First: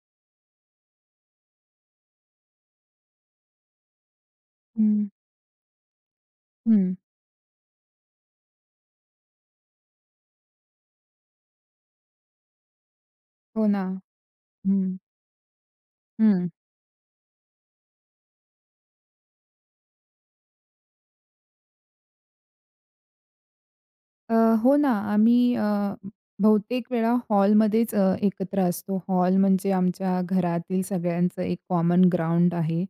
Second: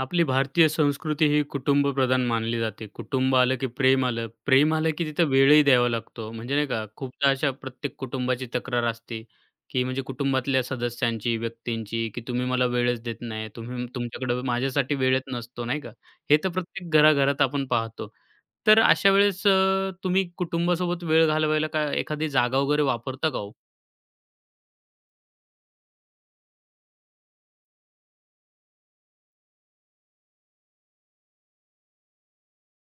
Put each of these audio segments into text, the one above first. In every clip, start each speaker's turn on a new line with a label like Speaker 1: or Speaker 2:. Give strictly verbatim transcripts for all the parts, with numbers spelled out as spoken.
Speaker 1: आपली भारतीय संस्कृती ही कुटुंबप्रधान मानली जाते. कुटुंब आलं की प्रेम आलं. प्रेम आलं की
Speaker 2: हं,
Speaker 1: तिथं वेळही द्यावा लागतो. म्हणजे नाही का,
Speaker 2: हं.
Speaker 1: खूपदा अशा प्रत्येक कुटुंबाची तक्रार असते, की म्हणजे कुटुंबातल्या सदस्यांची, व्यक्तींची, की तुम्ही मला वेळच देत नाही.
Speaker 2: हो ना.
Speaker 1: तुम्ही तुमच्याकडं
Speaker 2: हं,
Speaker 1: माझ्यासाठी वेळच नसतो, नाही का. हे
Speaker 2: हं.
Speaker 1: तर प्रत्येक घराघरात आपण पाहतो. तर अशा वेळेस अ, तुम्ही कुटुंबासोबत वेळ घालवायला काय एखादी जागा वगैरे वापरता का हो?
Speaker 2: अ, हो ना, आम्ही अ, बहुतेक वेळा हॉलमध्येच अ, एकत्र असतो. हॉल म्हणजे आमच्या घरातील सगळ्यांचं एक कॉमन ग्राउंड आहे.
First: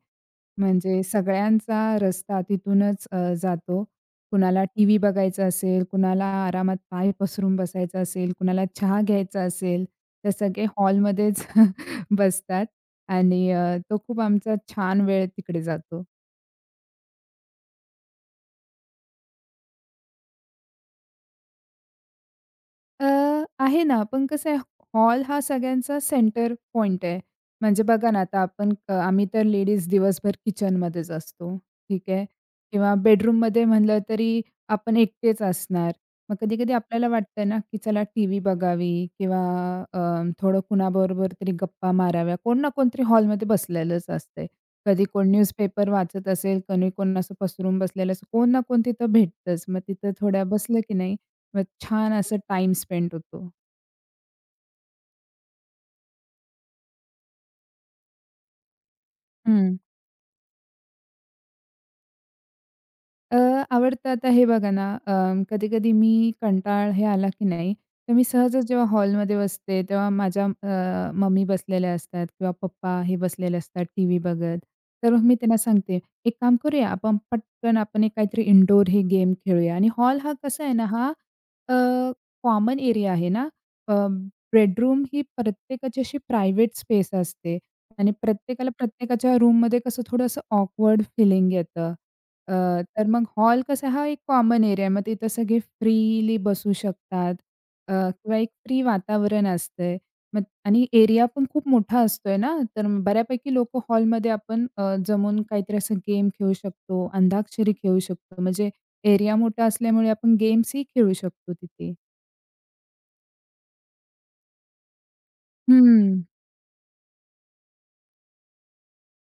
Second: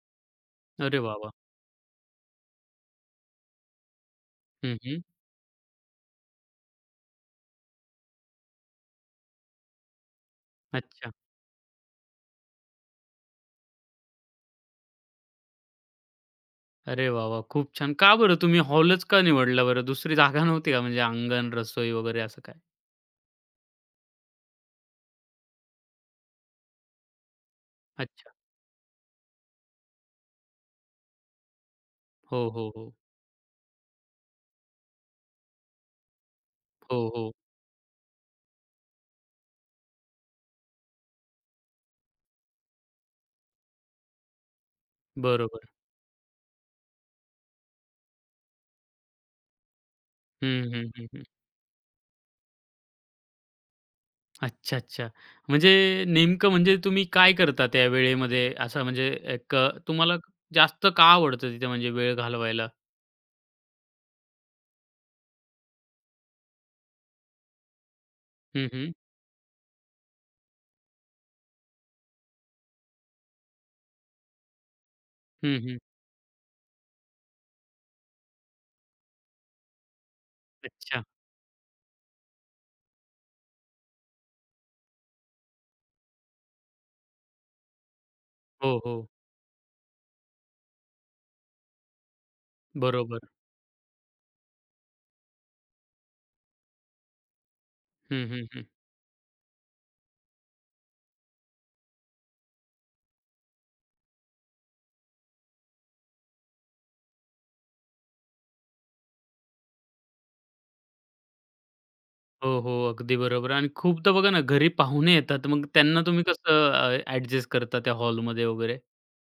Speaker 1: अरे
Speaker 2: म्हणजे
Speaker 1: वाह, वाह!
Speaker 2: सगळ्यांचा रस्ता तिथूनच अ, जातो. कुणाला
Speaker 1: हं,
Speaker 2: टीव्ही
Speaker 1: हं.
Speaker 2: बघायचा असेल, कुणाला आरामात पाय पसरून बसायचं असेल, कुणाला चहा घ्यायचा असेल, तर सगळे
Speaker 1: अच्छा.
Speaker 2: हॉलमध्येच बसतात आणि अ, तो खूप आमचा छान वेळ तिकडे जातो.
Speaker 1: अरे वाह, वाह! खूप छान. का बरं तुम्ही हॉलच का निवडला बरं? दुसरी जागा नव्हती का? म्हणजे अंगण, रसोई वगैरे असं काय?
Speaker 2: अ, आहे ना, पण कसं आहे, हॉल हा सगळ्यांचा सेंटर पॉइंट आहे. म्हणजे बघा ना,
Speaker 1: अच्छा.
Speaker 2: आता आपण अ, आम्ही तर लेडीज दिवसभर किचनमध्येच असतो, ठीक आहे?
Speaker 1: हो, हो, हो.
Speaker 2: किंवा बेडरूममध्ये म्हणलं तरी आपण एकटेच असणार. मग कधी-कधी
Speaker 1: हो,
Speaker 2: आपल्याला
Speaker 1: हो.
Speaker 2: वाटतं ना, की चला टीव्ही बघावी किंवा अ, थोडं कुणाबरोबर तरी गप्पा माराव्या. कोण ना कोणतरी हॉलमध्ये बसलेलंच असतंय. कधी कोण
Speaker 1: बरोबर.
Speaker 2: न्यूजपेपर वाचत असेल, कोणी कोण असं पसरून बसलेलं असं कोण ना कोण तिथं भेटतंच. मग तिथं थोड्या
Speaker 1: हं,
Speaker 2: बसलं
Speaker 1: हं,
Speaker 2: की
Speaker 1: हं,
Speaker 2: नाही,
Speaker 1: हं.
Speaker 2: मग छान असं टाईम स्पेंड होतो.
Speaker 1: अच्छा, अच्छा. म्हणजे नेमकं म्हणजे तुम्ही काय करता त्या वेळेमध्ये? असं म्हणजे एक अ,
Speaker 2: हं.
Speaker 1: तुम्हाला जास्त का आवडतं तिथे म्हणजे वेळ घालवायला?
Speaker 2: अ, आवडतं आता हे बघा ना, अ, कधी-कधी मी कंटाळ हे आला की नाही, तर मी सहजच
Speaker 1: हं,
Speaker 2: जेव्हा
Speaker 1: हं.
Speaker 2: हॉलमध्ये बसते, तेव्हा माझ्या अ, मम्मी बसलेल्या असतात किंवा पप्पा हे बसलेले असतात टीव्ही बघत. तर मग मी त्यांना
Speaker 1: हं, हं.
Speaker 2: सांगते, "एक काम करूया, आपण पटकन आपण एक काहीतरी इनडोअर हे गेम खेळूया." आणि हॉल हा कसा आहे ना,
Speaker 1: अच्छा.
Speaker 2: हा कॉमन एरिया आहे ना, बेडरूम ही प्रत्येकाची अशी प्रायव्हेट स्पेस असते आणि प्रत्येकाला
Speaker 1: हो, हो.
Speaker 2: प्रत्येकाच्या रूममध्ये कसं थोडंसं ऑकवर्ड फीलिंग येतं. अ, तर मग
Speaker 1: बरोबर.
Speaker 2: हॉल कसा हा एक कॉमन एरिया आहे. मग तिथं सगळे फ्रीली बसू शकतात, अ,
Speaker 1: हं,
Speaker 2: किंवा
Speaker 1: हं,
Speaker 2: एक
Speaker 1: हं.
Speaker 2: फ्री वातावरण असतंय. मग आणि एरिया पण खूप मोठा असतोय ना, तर मग बऱ्यापैकी लोकं हॉलमध्ये आपण अ, जमून काहीतरी असं गेम खेळू शकतो, अंताक्षरी खेळू शकतो. म्हणजे एरिया मोठा असल्यामुळे आपण गेम्सही खेळू शकतो तिथे.
Speaker 1: हो, हो. अगदी बरोबर आणि खूपदा बघा ना घरी पाहुणे येतात, मग त्यांना तुम्ही
Speaker 2: हं.
Speaker 1: कसं अ, करता त्या हॉलमध्ये वगैरे?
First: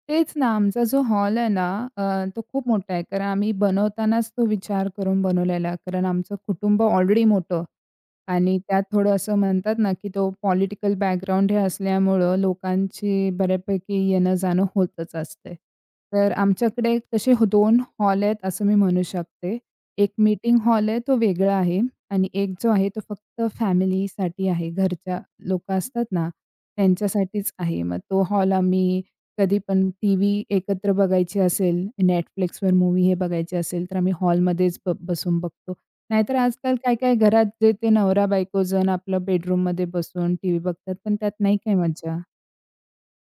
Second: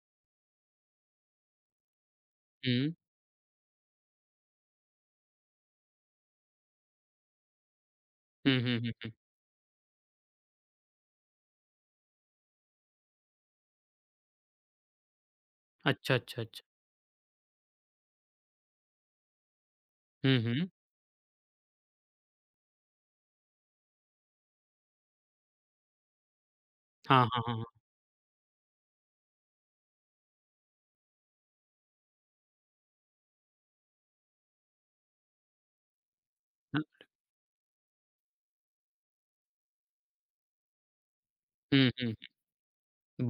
Speaker 2: तेच ना, आमचा जो हॉल आहे ना, अ, तो खूप मोठा आहे. कारण आम्ही बनवतानाच तो विचार करून बनवलेला. कारण आमचं कुटुंब ऑलरेडी मोठं आणि
Speaker 1: हं, हं,
Speaker 2: त्यात
Speaker 1: हं, हं.
Speaker 2: थोडं असं म्हणतात ना, की तो पॉलिटिकल बॅकग्राऊंड हे असल्यामुळं लोकांची बऱ्यापैकी येणं-जाणं होतच असते.
Speaker 1: अच्छा,
Speaker 2: तर
Speaker 1: अच्छा, अच्छा.
Speaker 2: आमच्याकडे तसे दोन हॉल आहेत असं मी म्हणू शकते. एक
Speaker 1: हं,
Speaker 2: मीटिंग
Speaker 1: हं.
Speaker 2: हॉल आहे तो वेगळा आहे आणि एक जो आहे तो फक्त फॅमिलीसाठी आहे. घरच्या लोकं असतात ना,
Speaker 1: हां, हां,
Speaker 2: त्यांच्यासाठीच
Speaker 1: हां,
Speaker 2: आहे. मग तो हॉल आम्ही कधी पण टीव्ही एकत्र बघायची असेल, Netflixवर मूवी हे बघायची असेल, तर आम्ही हॉलमध्येच ब बसून बघतो. नाहीतर आजकाल
Speaker 1: हां.
Speaker 2: काय-काय घरात जे ते नवरा-बायको जण आपलं बेडरूममध्ये बसून टीव्ही बघतात, पण त्यात नाही काही
Speaker 1: हं, हं,
Speaker 2: मज्जा.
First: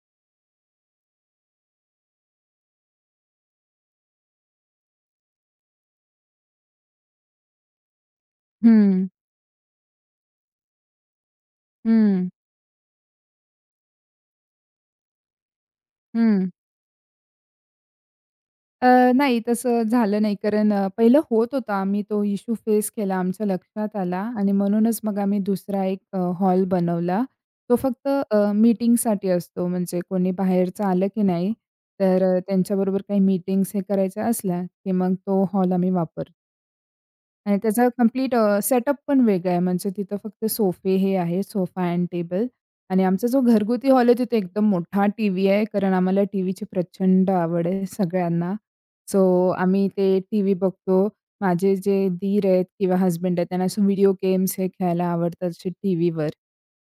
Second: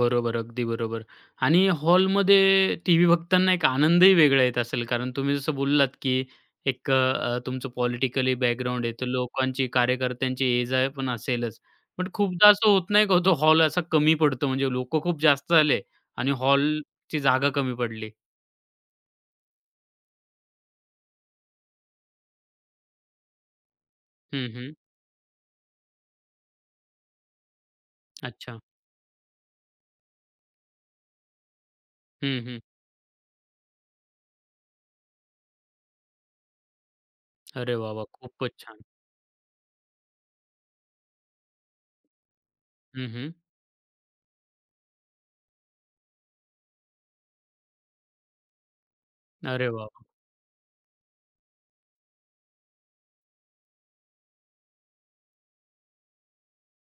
Speaker 1: बरोबर, अगदी बरोबर. आणि हॉलमध्ये टीव्ही बघताना एक आनंदही वेगळा येत असेल, कारण तुम्ही जसं बोललात, की एक अ, तुमचं पॉलिटिकली बॅकग्राऊंड आहे,
Speaker 2: हं,
Speaker 1: तर लोकांची, कार्यकर्त्यांची ये-जा पण असेलच. पण
Speaker 2: हं,
Speaker 1: खूपदा असं होत नाही का, हो, तो हॉल असा कमी पडतो, म्हणजे लोकं खूप जास्त आले आणि
Speaker 2: हं.
Speaker 1: हॉलची जागा कमी पडली?
Speaker 2: अ, नाही तसं झालं नाही. कारण अ, पहिलं होत होता. आम्ही तो इश्यू फेस केला. आमच्या लक्षात आला
Speaker 1: हं,
Speaker 2: आणि
Speaker 1: हं.
Speaker 2: म्हणूनच मग आम्ही दुसरा एक अ, हॉल बनवला. तो फक्त अ,
Speaker 1: अच्छा.
Speaker 2: मीटिंगसाठी असतो. म्हणजे कोणी बाहेरचं आलं की नाही, तर अ,
Speaker 1: हं, हं.
Speaker 2: त्यांच्याबरोबर काही मीटिंग्स हे करायच्या असल्या, की मग तो हॉल आम्ही वापरतो. आणि
Speaker 1: अरे
Speaker 2: त्याचा
Speaker 1: वाह, वाह!
Speaker 2: कंप्लीट
Speaker 1: खूपच
Speaker 2: अ,
Speaker 1: छान.
Speaker 2: सेटअप पण वेगळा आहे. म्हणजे तिथं फक्त सोफे हे आहे, सोफा एंड टेबल. आणि
Speaker 1: हं,
Speaker 2: आमचा
Speaker 1: हं.
Speaker 2: जो घरगुती हॉल आहे, तिथे एकदम मोठा टीव्ही आहे. कारण आम्हाला टीव्हीची प्रचंड आवड आहे सगळ्यांना. सो
Speaker 1: अरे वाह,
Speaker 2: आम्ही
Speaker 1: वाह!
Speaker 2: ते टीव्ही बघतो. माझे जे दीर आहेत किंवा हसबंड आहेत, त्यांना असं व्हिडिओ गेम्स हे खेळायला आवडतात असे टीव्हीवर.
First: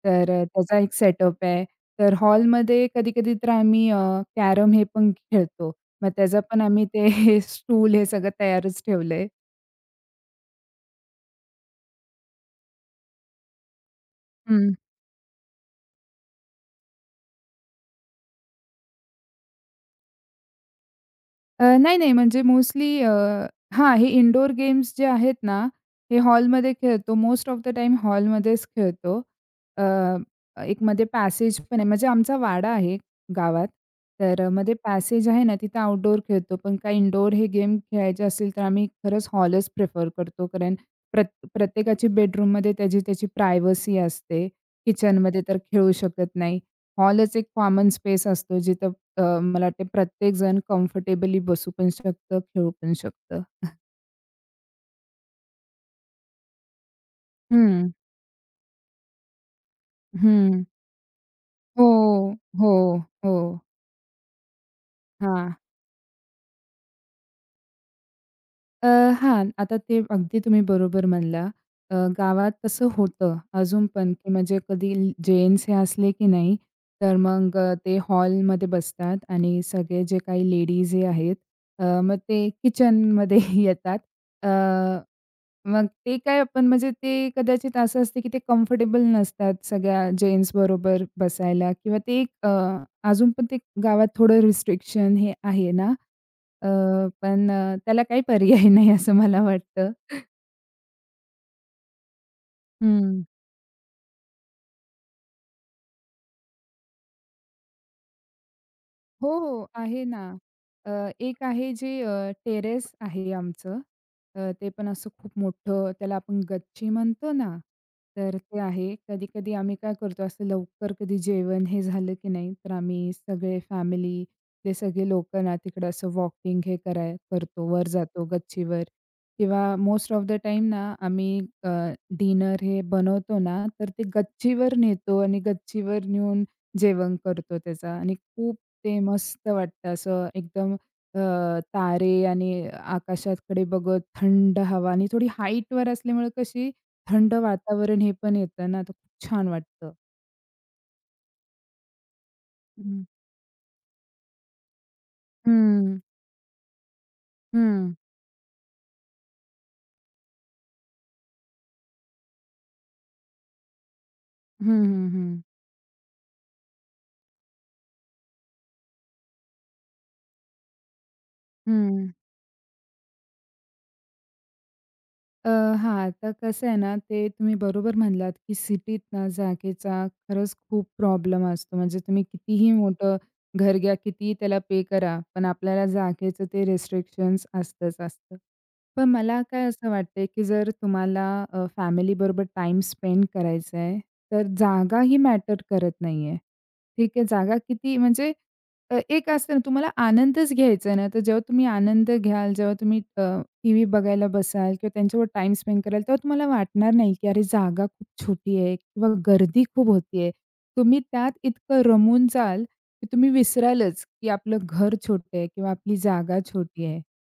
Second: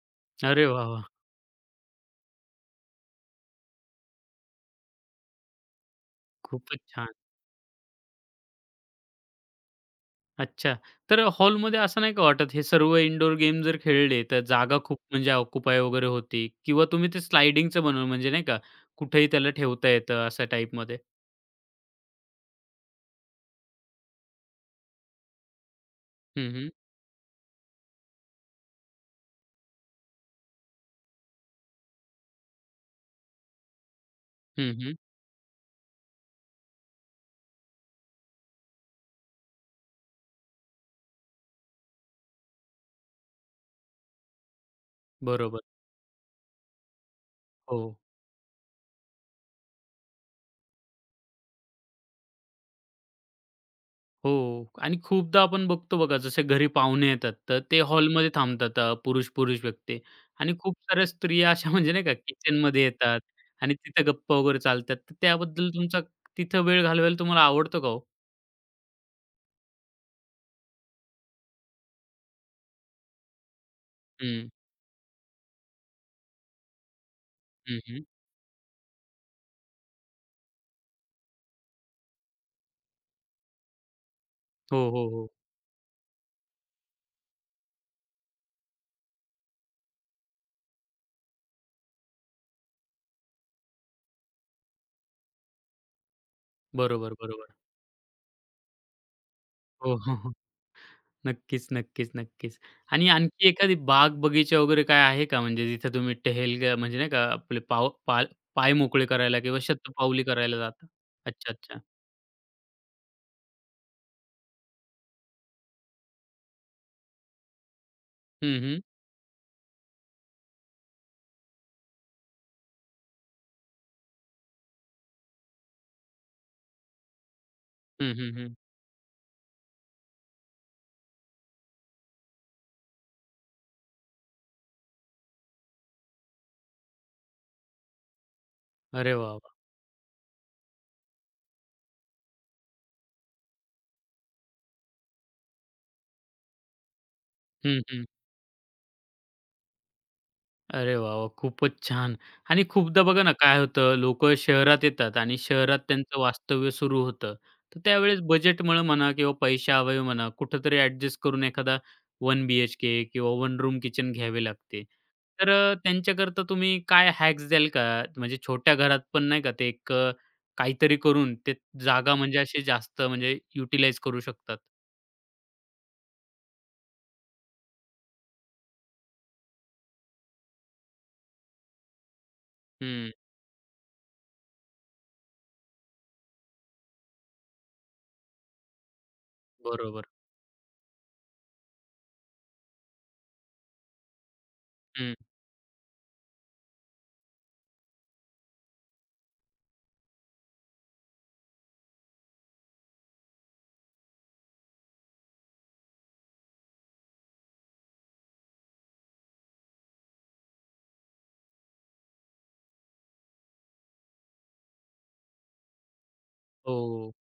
Speaker 2: तर अ,
Speaker 1: अरे
Speaker 2: त्याचा
Speaker 1: वाह,
Speaker 2: एक
Speaker 1: वाह!
Speaker 2: सेटअप आहे. तर हॉलमध्ये कधी-कधी तर आम्ही कॅरम हे पण खेळतो. मग त्याचा पण
Speaker 1: खूपच
Speaker 2: आम्ही ते
Speaker 1: छान.
Speaker 2: स्टूल हे सगळं तयारच ठेवलंय.
Speaker 1: अच्छा. तर हॉलमध्ये असं नाही का वाटत, हे सर्व इनडोअर गेम जर खेळले, तर जागा खूप म्हणजे ऑक्युपाय वगैरे होती किंवा तुम्ही ते स्लायडिंगचं बनवलं म्हणजे नाही का, कुठेही त्याला ठेवता येतं अशा टाईपमध्ये.
Speaker 2: अ, नाही, नाही. म्हणजे मोस्टली अ, हां, हे इनडोअर गेम्स जे आहेत ना, हे
Speaker 1: हं, हं.
Speaker 2: हॉलमध्ये खेळतो. मोस्ट ऑफ द टाईम हॉलमध्येच खेळतो. अ, एक मध्ये पॅसेज पण आहे. म्हणजे आमचा वाडा आहे गावात. तर अ,
Speaker 1: हं,
Speaker 2: मध्ये
Speaker 1: हं.
Speaker 2: पॅसेज आहे ना, तिथं आउटडोअर खेळतो. पण काही इनडोअर हे गेम खेळायचे असेल, तर आम्ही खरंच हॉलच प्रिफर करतो. कारण प्रत प्रत्येकाची बेडरूममध्ये त्याची त्याची प्रायव्हसी असते. किचनमध्ये तर
Speaker 1: बरोबर.
Speaker 2: खेळू शकत नाही. हॉलच एक
Speaker 1: हो.
Speaker 2: कॉमन स्पेस असतो जिथं अ, मला वाटते प्रत्येकजण कम्फर्टेबली बसू पण शकतं, खेळू पण शकतं.
Speaker 1: हो. आणि खूपदा आपण बघतो बघा, जसे घरी पाहुणे येतात, तर ते
Speaker 2: हं,
Speaker 1: हॉलमध्ये थांबतात अ, पुरुष-पुरुष व्यक्ती आणि
Speaker 2: हं.
Speaker 1: खूप साऱ्या स्त्रिया अशा
Speaker 2: हो,
Speaker 1: म्हणजे नाही का,
Speaker 2: हो,
Speaker 1: किचनमध्ये येतात
Speaker 2: हो.
Speaker 1: आणि तिथं गप्पा वगैरे चालतात. तर
Speaker 2: हां.
Speaker 1: त्याबद्दल तुमचा तिथं वेळ घालवायला तुम्हाला आवडतो का हो?
Speaker 2: अ, हां, आता ते अगदी तुम्ही बरोबर म्हणला. अ, गावात कसं होतं अजून पण, की
Speaker 1: हं.
Speaker 2: म्हणजे कधी जेंट्स हे असले की नाही, तर मग अ,
Speaker 1: हं,
Speaker 2: ते
Speaker 1: हं.
Speaker 2: हॉलमध्ये बसतात आणि सगळे जे काही लेडीज हे आहेत, अ, मग ते किचनमध्ये येतात. अ
Speaker 1: हो, हो, हो.
Speaker 2: मग ते काय आपण म्हणजे ते कदाचित असं असते, की ते कम्फर्टेबल नसतात सगळ्या जेन्ट्सबरोबर बसायला किंवा ते एक अ, अजून पण ते गावात थोडं रिस्ट्रिक्शन हे आहे ना, अ,
Speaker 1: बरोबर,
Speaker 2: पण
Speaker 1: बरोबर.
Speaker 2: अ, त्याला काही पर्याय नाही असं मला वाटतं.
Speaker 1: हो, हो, हो. नक्कीच, नक्कीच, नक्कीच. आणि
Speaker 2: हं.
Speaker 1: आणखी एखादी बाग-बगीचा वगैरे काय आहे का म्हणजे जिथे तुम्ही टहलग्या म्हणजे नाही का आपले पाव पाल पाय मोकळे
Speaker 2: हो,
Speaker 1: करायला किंवा
Speaker 2: हो. आहे ना.
Speaker 1: शतपावली करायला जाता?
Speaker 2: अ, एक
Speaker 1: अच्छा,
Speaker 2: आहे
Speaker 1: अच्छा.
Speaker 2: जे अ, टेरेस आहे आमचं. अ, ते पण असं खूप मोठं त्याला आपण गच्ची म्हणतो ना, तर ते
Speaker 1: हं, हं.
Speaker 2: आहे. कधी-कधी आम्ही काय करतो असं लवकर कधी जेवण हे झालं की नाही, तर आम्ही सगळे फॅमिली ते सगळे लोकं ना तिकडं असं वॉकिंग हे कराय करतो. वर
Speaker 1: हं,
Speaker 2: जातो
Speaker 1: हं, हं.
Speaker 2: गच्चीवर किंवा मोस्ट ऑफ द टाईम ना आम्ही अ, डिनर हे बनवतो ना, तर ते गच्चीवर नेतो आणि गच्चीवर नेऊन जेवण करतो त्याचा आणि खूप ते
Speaker 1: अरे वाह,
Speaker 2: मस्त
Speaker 1: वाह!
Speaker 2: वाटतं असं एकदम. अ, तारे आणि आकाशाकडे बघत थंड हवा आणि थोडी हाईटवर असल्यामुळे कशी थंड
Speaker 1: हं,
Speaker 2: वातावरण
Speaker 1: हं.
Speaker 2: हे पण येतं ना, तर खूप छान वाटतं.
Speaker 1: अरे वाह! वाह! खूपच छान. आणि खूपदा
Speaker 2: हं.
Speaker 1: बघा ना काय होतं, लोकं शहरात येतात आणि शहरात
Speaker 2: हं,
Speaker 1: त्यांचं वास्तव्य सुरू होतं. तर
Speaker 2: हं.
Speaker 1: त्यावेळेस बजेटमुळं म्हणा किंवा पैशाअभावी म्हणा, कुठेतरी ॲडजस्ट करून एखादा एक बीएचके किंवा वन रूम किचन घ्यावे
Speaker 2: हं,
Speaker 1: लागते.
Speaker 2: हं, हं.
Speaker 1: तर अ, त्यांच्याकरता तुम्ही काय हॅक्स द्याल का? म्हणजे छोट्या घरात पण नाही का ते एक अ, काहीतरी करून ते जागा म्हणजे अशी जास्त म्हणजे युटिलाइज करू शकतात.
Speaker 2: अ, हां, आता कसं आहे ना, ते तुम्ही बरोबर म्हणलात, की सिटीत ना जागेचा खरंच खूप प्रॉब्लेम असतो. म्हणजे तुम्ही कितीही
Speaker 1: हं,
Speaker 2: मोठं घर घ्या, कितीही त्याला पे करा, पण आपल्याला जागेचं ते रिस्ट्रिक्शन्स असतंच असतं. पण मला काय असं
Speaker 1: बरोबर.
Speaker 2: वाटतंय, की जर तुम्हाला अ, फॅमिलीबरोबर टाइम स्पेंड करायचा आहे, तर जागा
Speaker 1: हं.
Speaker 2: ही मॅटर करत नाहीये. ठीक आहे, जागा किती म्हणजे अ, एक असतं ना, तुम्हाला आनंदच घ्यायचा आहे ना, तर जेव्हा तुम्ही आनंद घ्याल, जेव्हा तुम्ही अ, टीव्ही बघायला बसाल किंवा त्यांच्यावर टाईम स्पेंड कराल, तेव्हा तुम्हाला वाटणार नाही, की अरे जागा खूप छोटी आहे किंवा गर्दी खूप होतीये. तुम्ही त्यात इतकं रमून जाल, की तुम्ही विसरालच, की आपलं घर छोटं आहे किंवा आपली जागा छोटी आहे.
Speaker 1: हो.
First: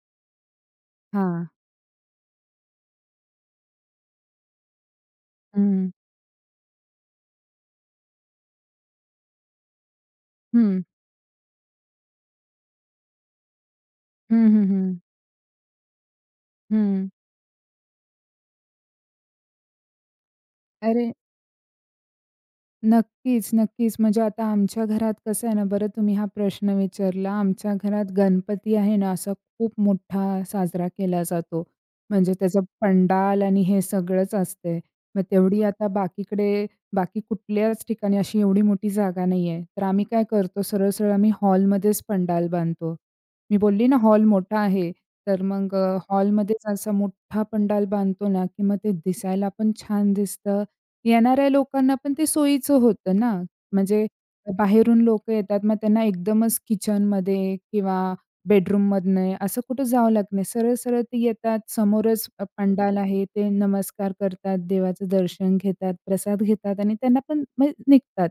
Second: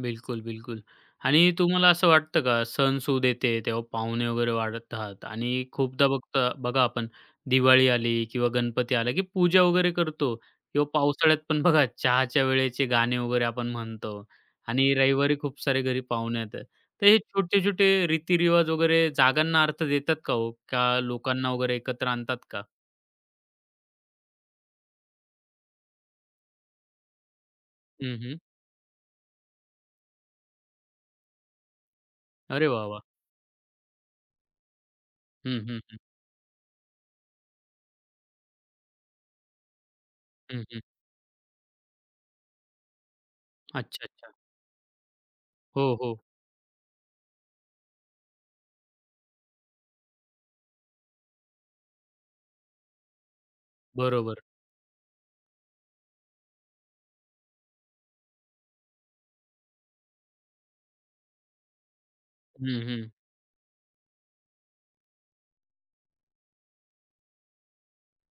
Speaker 1: बिलकुल, बिलकुल.
Speaker 2: हां.
Speaker 1: आणि तुम्हाला असं वाटतं का सणसूद येते तेव्हा पाहुणे वगैरे वाढतात आणि
Speaker 2: हं.
Speaker 1: खूपदा बघता बघा आपण दिवाळी आली किंवा गणपती आला, की पूजा वगैरे करतो
Speaker 2: हं.
Speaker 1: किंवा पावसाळ्यात पण बघा चहाच्या वेळेचे गाणे वगैरे आपण म्हणतो
Speaker 2: हं, हं,
Speaker 1: आणि
Speaker 2: हं.
Speaker 1: रविवारी खूप सारे घरी पाहुणे येतात. तर
Speaker 2: हं.
Speaker 1: हे छोटे-छोटे रीतिरिवाज वगैरे जागांना अर्थ देतात का हो? का
Speaker 2: अरे
Speaker 1: लोकांना वगैरे एकत्र आणतात का?
Speaker 2: नक्कीच, नक्कीच. म्हणजे आता आमच्या घरात कसं आहे ना, बरं तुम्ही हा प्रश्न विचारला. आमच्या घरात
Speaker 1: हं, हं.
Speaker 2: गणपती आहे ना, असा खूप मोठा साजरा केला जातो. म्हणजे त्याचं
Speaker 1: अरे वाह, वाह!
Speaker 2: पंडाल आणि हे सगळंच असते. मग
Speaker 1: हं,
Speaker 2: तेवढी
Speaker 1: हं,
Speaker 2: आता
Speaker 1: हं.
Speaker 2: बाकीकडे बाकी कुठल्याच ठिकाणी अशी एवढी मोठी जागा नाही आहे. तर आम्ही काय करतो,
Speaker 1: हं, हं.
Speaker 2: सरळ-सरळ आम्ही हॉलमध्येच पंडाल बांधतो. मी बोलली ना,
Speaker 1: अच्छा,
Speaker 2: हॉल
Speaker 1: अच्छा.
Speaker 2: मोठा आहे. तर मग
Speaker 1: हो, हो.
Speaker 2: हॉलमध्येच असा मोठा पंडाल बांधतो ना, की मग ते दिसायला पण छान दिसतं, येणाऱ्या लोकांना पण ते सोयीचं होतं ना. म्हणजे
Speaker 1: बरोबर.
Speaker 2: बाहेरून लोकं येतात, मग त्यांना एकदमच किचनमध्ये किंवा बेडरूममधनं असं कुठं जावं लागत नाही. सरळ-सरळ ते येतात, समोरच
Speaker 1: हं,
Speaker 2: पंडाल
Speaker 1: हं.
Speaker 2: आहे, ते नमस्कार करतात, देवाचं दर्शन घेतात, प्रसाद घेतात आणि त्यांना पण म्हणजे निघतात.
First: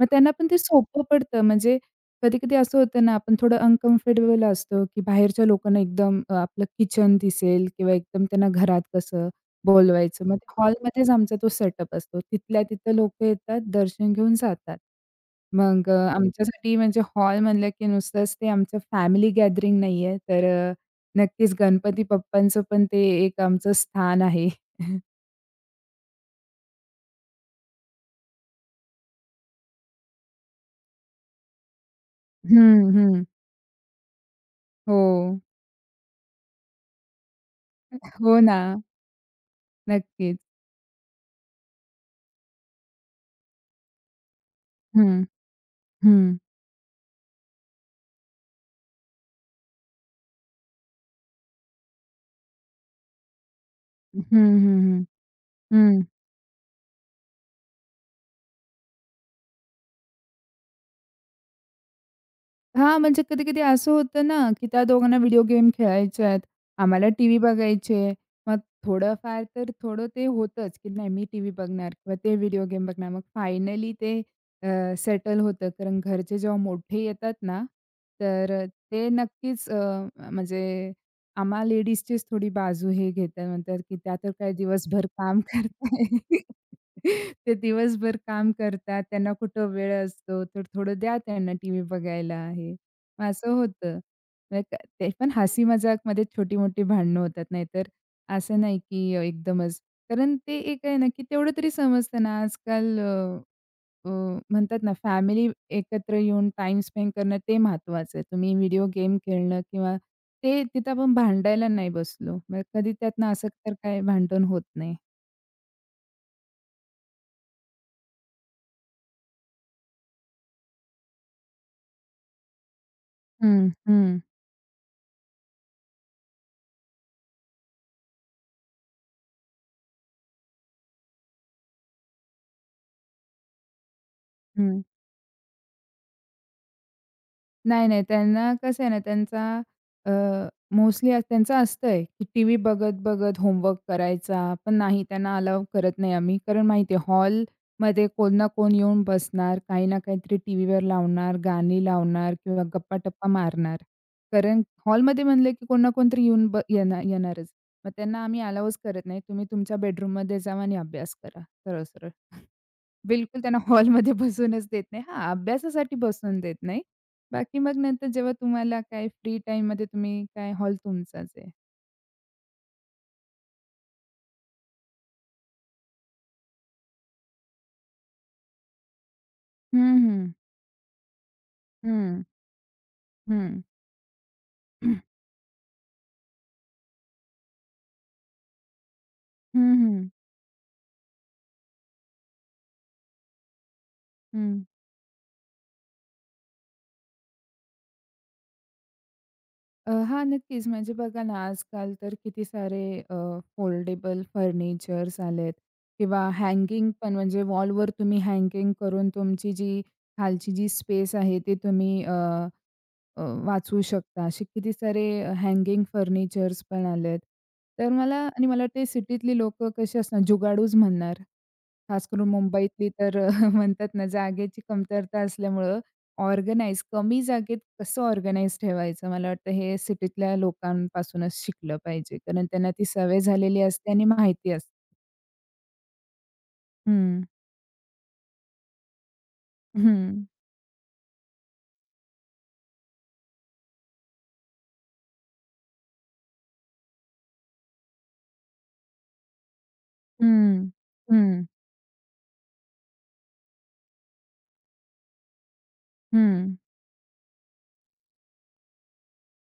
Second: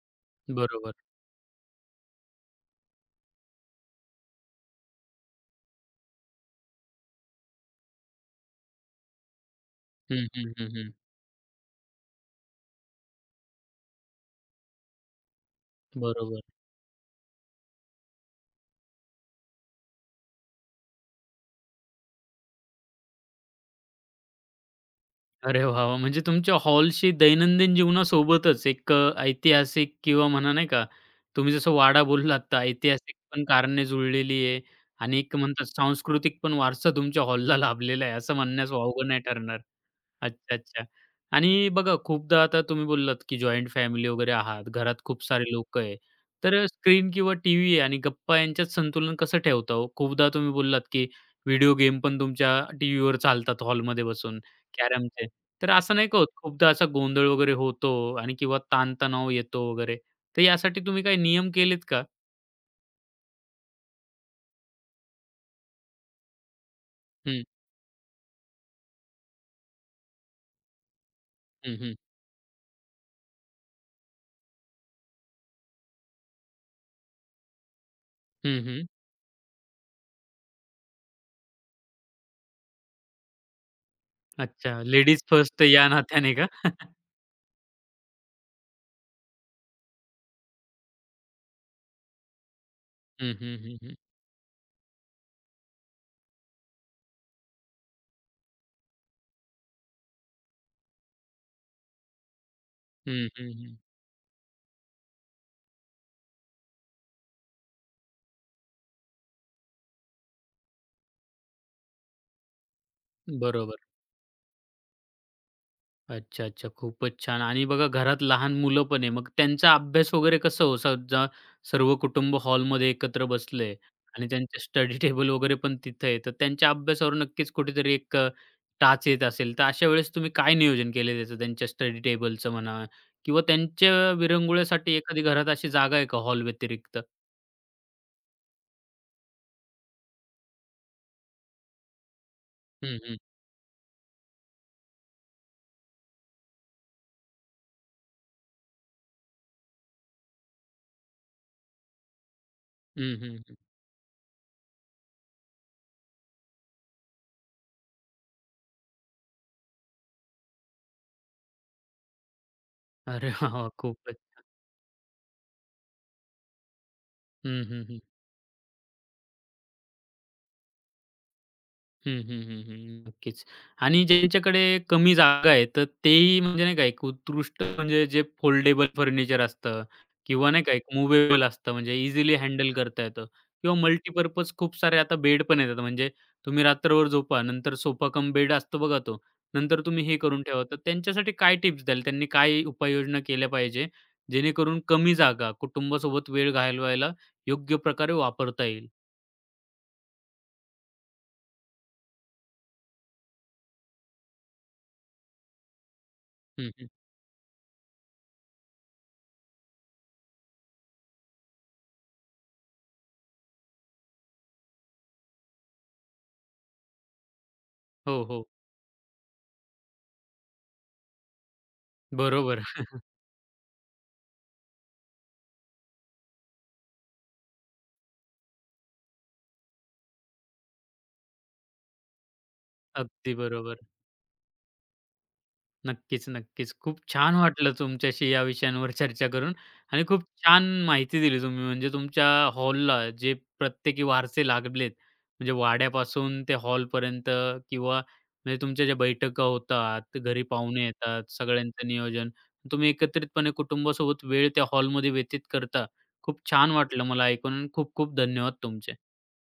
Speaker 2: मग त्यांना पण ते
Speaker 1: बरोबर.
Speaker 2: सोपं पडतं. म्हणजे कधी-कधी असं होतं ना, आपण थोडं अनकम्फर्टेबल असतो, की बाहेरच्या लोकांना एकदम अ, आपलं किचन दिसेल किंवा एकदम त्यांना घरात कसं बोलवायचं.
Speaker 1: हं,
Speaker 2: मग
Speaker 1: हं, हं, हं.
Speaker 2: हॉलमध्येच आमचा तो सेटअप असतो. तिथल्या तिथं लोकं येतात, दर्शन घेऊन जातात. मग अ,
Speaker 1: बरोबर.
Speaker 2: आमच्यासाठी म्हणजे हॉल म्हणलं की नुसतंच ते आमचं फॅमिली गॅदरिंग नाहीये, तर अ, नक्कीच गणपती बाप्पांचं पण ते एक आमचं स्थान आहे.
Speaker 1: अरे वाह! वाह! म्हणजे तुमच्या हॉलशी दैनंदिन जीवनासोबतच एक अ, ऐतिहासिक किंवा म्हणा नाही का, तुम्ही जसं वाडा बोललात तर
Speaker 2: हं,
Speaker 1: ऐतिहासिक
Speaker 2: हं.
Speaker 1: पण कारणे जुळलेली आहे
Speaker 2: हो.
Speaker 1: आणि एक म्हणतात सांस्कृतिक पण वारसा तुमच्या हॉलला लाभलेला आहे असं
Speaker 2: हो
Speaker 1: म्हणण्यास
Speaker 2: ना.
Speaker 1: वावगं नाही ठरणार.
Speaker 2: नक्कीच.
Speaker 1: अच्छा, अच्छा. आणि बघा खूपदा आता तुम्ही बोललात, की जॉइंट फॅमिली वगैरे आहात, घरात
Speaker 2: हं,
Speaker 1: खूप सारे लोकं आहे.
Speaker 2: हं.
Speaker 1: तर स्क्रीन किंवा टीव्ही आणि गप्पा यांच्यात संतुलन कसं ठेवता हो? खूपदा तुम्ही बोललात, की व्हिडिओ गेम पण तुमच्या टीव्हीवर चालतात हॉलमध्ये
Speaker 2: हं,
Speaker 1: बसून.
Speaker 2: हं, हं.
Speaker 1: कॅरमचे. तर असं नाही का होत, खूपदा असा गोंधळ वगैरे होतो आणि किंवा ताणतणाव येतो वगैरे. तर यासाठी तुम्ही काही नियम केलेत का?
Speaker 2: हां, म्हणजे कधी-कधी असं होतं ना, की त्या दोघांना व्हिडिओ गेम खेळायचे आहेत. आम्हाला टीव्ही
Speaker 1: हं,
Speaker 2: बघायची आहे. मग थोडंफार तर थोडं ते होतंच, की नाही मी टीव्ही
Speaker 1: हं,
Speaker 2: बघणार
Speaker 1: हं.
Speaker 2: किंवा ते व्हिडिओ गेम बघणार. मग फायनली ते अ, सेटल होतं. कारण घरचे जेव्हा मोठे येतात ना, तर
Speaker 1: हं,
Speaker 2: अ,
Speaker 1: हं.
Speaker 2: ते नक्कीच अ, म्हणजे आम्हा लेडीजचीच थोडी बाजू हे घेतात. म्हणतात, की त्या तर काय
Speaker 1: अच्छा,
Speaker 2: दिवसभर
Speaker 1: लेडीज
Speaker 2: काम
Speaker 1: फर्स्ट या
Speaker 2: करताय.
Speaker 1: नात्याने का?
Speaker 2: ते दिवसभर काम करतात, त्यांना कुठं वेळ असतो, तर थोडं द्या त्यांना टीव्ही बघायला आहे. मग
Speaker 1: हं,
Speaker 2: असं
Speaker 1: हं, हं, हं.
Speaker 2: होतं. मग त ते पण हसी मजाकमध्ये छोटी-मोठी भांडणं होतात, नाहीतर असं नाही की एकदमच. कारण ते एक आहे ना, की तेवढं तरी समजतं ना, आजकाल
Speaker 1: हं,
Speaker 2: अ,
Speaker 1: हं, हं.
Speaker 2: अ, म्हणतात ना, फॅमिली एकत्र येऊन टाईम स्पेंड करणं ते महत्त्वाचं आहे. तुम्ही व्हिडिओ गेम खेळणं किंवा ते तिथं आपण भांडायला नाही बसलो. मग कधी त्यातनं असं तर
Speaker 1: बरोबर.
Speaker 2: काही भांडण होत नाही.
Speaker 1: अच्छा, अच्छा. खूपच छान आणि बघा घरात लहान मुलं पण आहे. मग त्यांचा अभ्यास वगैरे कसं हो? समजा सर्व कुटुंब हॉलमध्ये एकत्र
Speaker 2: हं,
Speaker 1: बसलंय
Speaker 2: हं,
Speaker 1: आणि त्यांचे स्टडी टेबल वगैरे पण तिथं आहे. तर त्यांच्या अभ्यासावर नक्कीच कुठेतरी एक अ, टाच येत असेल. तर अशा वेळेस तुम्ही काय नियोजन केलं त्याचं त्यांच्या स्टडी टेबलचं म्हणा किंवा त्यांच्या
Speaker 2: हं.
Speaker 1: विरंगुळ्यासाठी एखादी घरात अशी जागा आहे का हॉल व्यतिरिक्त?
Speaker 2: नाही, नाही. त्यांना कसं आहे ना, त्यांचा अ, मोस्टली त्यांचं असतंय, की टीव्ही
Speaker 1: हं, हं.
Speaker 2: बघत-बघत होमवर्क करायचा. पण नाही, त्यांना अलाऊ करत नाही आम्ही. कारण माहिती आहे हॉलमध्ये कोण ना कोण येऊन बसणार, काही ना काहीतरी टीव्हीवर लावणार, गाणी लावणार किंवा
Speaker 1: हं,
Speaker 2: गप्पा-टप्पा
Speaker 1: हं, हं.
Speaker 2: मारणार. कारण हॉलमध्ये म्हणलं, की कोण ना कोणतरी येऊन ब येणार येणारच. मग त्यांना आम्ही अलाऊच करत नाही. तुम्ही तुमच्या बेडरूममध्ये जावा आणि अभ्यास करा, सरळ-सरळ.
Speaker 1: अरे
Speaker 2: बिलकुल
Speaker 1: वाह!
Speaker 2: त्यांना
Speaker 1: वाह!
Speaker 2: हॉलमध्ये
Speaker 1: खूपच.
Speaker 2: बसूनच देत नाही. हां, अभ्यासासाठी बसून देत नाही. बाकी
Speaker 1: हं,
Speaker 2: मग
Speaker 1: हं, हं.
Speaker 2: नंतर जेव्हा तुम्हाला काय फ्री टाईममध्ये तुम्ही काय हॉल तुमचाच आहे.
Speaker 1: हं, हं, हं, हं. नक्कीच. आणि ज्यांच्याकडे कमी जागा आहे, तर तेही म्हणजे नाही का एक उत्कृष्ट म्हणजे जे फोल्डेबल फर्निचर असतं
Speaker 2: हं, हं.
Speaker 1: किंवा नाही का एक मूव्हेबल असतं म्हणजे
Speaker 2: हं,
Speaker 1: इझिली हँडल करता येतं
Speaker 2: हं.
Speaker 1: किंवा मल्टीपर्पज खूप सारे आता बेड पण येतात. म्हणजे तुम्ही रात्रभर झोपा, नंतर सोफा कम बेड असतो बघा तो.
Speaker 2: हं,
Speaker 1: नंतर तुम्ही
Speaker 2: हं.
Speaker 1: हे करून ठेवा. तर त्यांच्यासाठी काय टिप्स द्याल? त्यांनी काय उपाययोजना केल्या पाहिजे,
Speaker 2: हं.
Speaker 1: जेणेकरून कमी जागा कुटुंबासोबत वेळ घालवायला योग्य प्रकारे वापरता येईल?
Speaker 2: अ, हां, नक्कीच. म्हणजे बघा ना, आजकाल तर किती सारे फोल्डेबल फर्निचर्स आलेत किंवा
Speaker 1: हं, हं.
Speaker 2: हँगिंग पण म्हणजे वॉलवर तुम्ही हँगिंग करून तुमची जी खालची जी स्पेस आहे, ती तुम्ही अ, वाचवू शकता. असे किती सारे हँगिंग फर्निचर्स पण आलेत. तर मला
Speaker 1: हो,
Speaker 2: आणि
Speaker 1: हो.
Speaker 2: मला वाटते सिटीतली लोकं कशी असणार जुगाडूच म्हणणार. खास करून
Speaker 1: बरोबर.
Speaker 2: मुंबईतली तर अ, म्हणतात ना जागेची कमतरता असल्यामुळं ऑर्गनाइज कमी जागेत कसं ऑर्गनाइज ठेवायचं मला वाटतं हे सिटीतल्या लोकांपासूनच शिकलं पाहिजे. कारण त्यांना ती सवय
Speaker 1: अगदी
Speaker 2: झालेली
Speaker 1: बरोबर.
Speaker 2: असते आणि माहिती असते.
Speaker 1: नक्कीच, नक्कीच. खूप
Speaker 2: हं,
Speaker 1: छान वाटलं तुमच्याशी या विषयांवर चर्चा करून आणि खूप
Speaker 2: हं,
Speaker 1: छान माहिती दिली तुम्ही. म्हणजे तुमच्या हॉलला जे प्रत्येकी वारसे लागलेत, म्हणजे वाड्यापासून ते हॉलपर्यंत किंवा म्हणजे तुमच्या ज्या बैठका होतात, घरी
Speaker 2: हं,
Speaker 1: पाहुणे येतात,
Speaker 2: हं,
Speaker 1: सगळ्यांचं नियोजन, तुम्ही एकत्रितपणे कुटुंबासोबत वेळ त्या हॉलमध्ये व्यतीत करता. खूप
Speaker 2: हं.
Speaker 1: छान वाटलं मला ऐकून. खूप खूप धन्यवाद तुमचे.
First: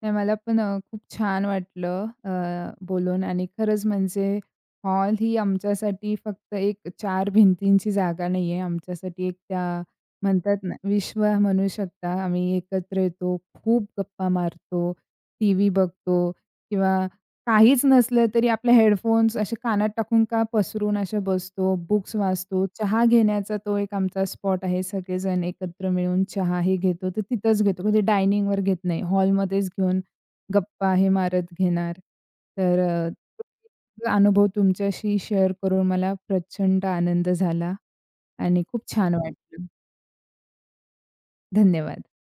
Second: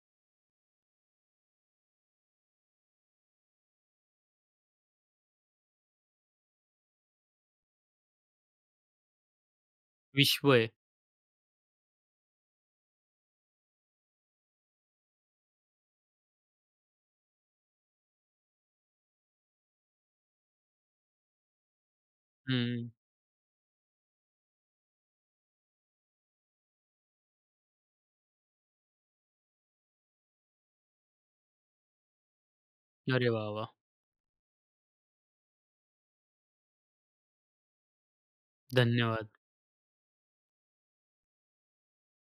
Speaker 2: नाही मला पण अ, खूप छान वाटलं अ, बोलून आणि खरंच म्हणजे हॉल ही आमच्यासाठी फक्त एक चार भिंतींची जागा नाही आहे. आमच्यासाठी एक त्या म्हणतात
Speaker 1: विश्वय.
Speaker 2: ना, विश्व म्हणू शकता. आम्ही एकत्र येतो, खूप गप्पा मारतो, टीव्ही बघतो किंवा काहीच नसलं तरी आपले हेडफोन्स असे कानात टाकून का पसरून असे बसतो, बुक्स वाचतो.
Speaker 1: हं.
Speaker 2: चहा घेण्याचा तो एक आमचा स्पॉट आहे. सगळेजण एकत्र मिळून चहा हे घेतो, तर तिथंच घेतो. म्हणजे डायनिंगवर घेत नाही. हॉलमध्येच घेऊन गप्पा हे मारत घेणार. तर अ,
Speaker 1: अरे वाह, वाह!
Speaker 2: तो अनुभव तुमच्याशी शेअर करून मला प्रचंड आनंद झाला आणि खूप छान
Speaker 1: धन्यवाद.
Speaker 2: वाटलं. धन्यवाद.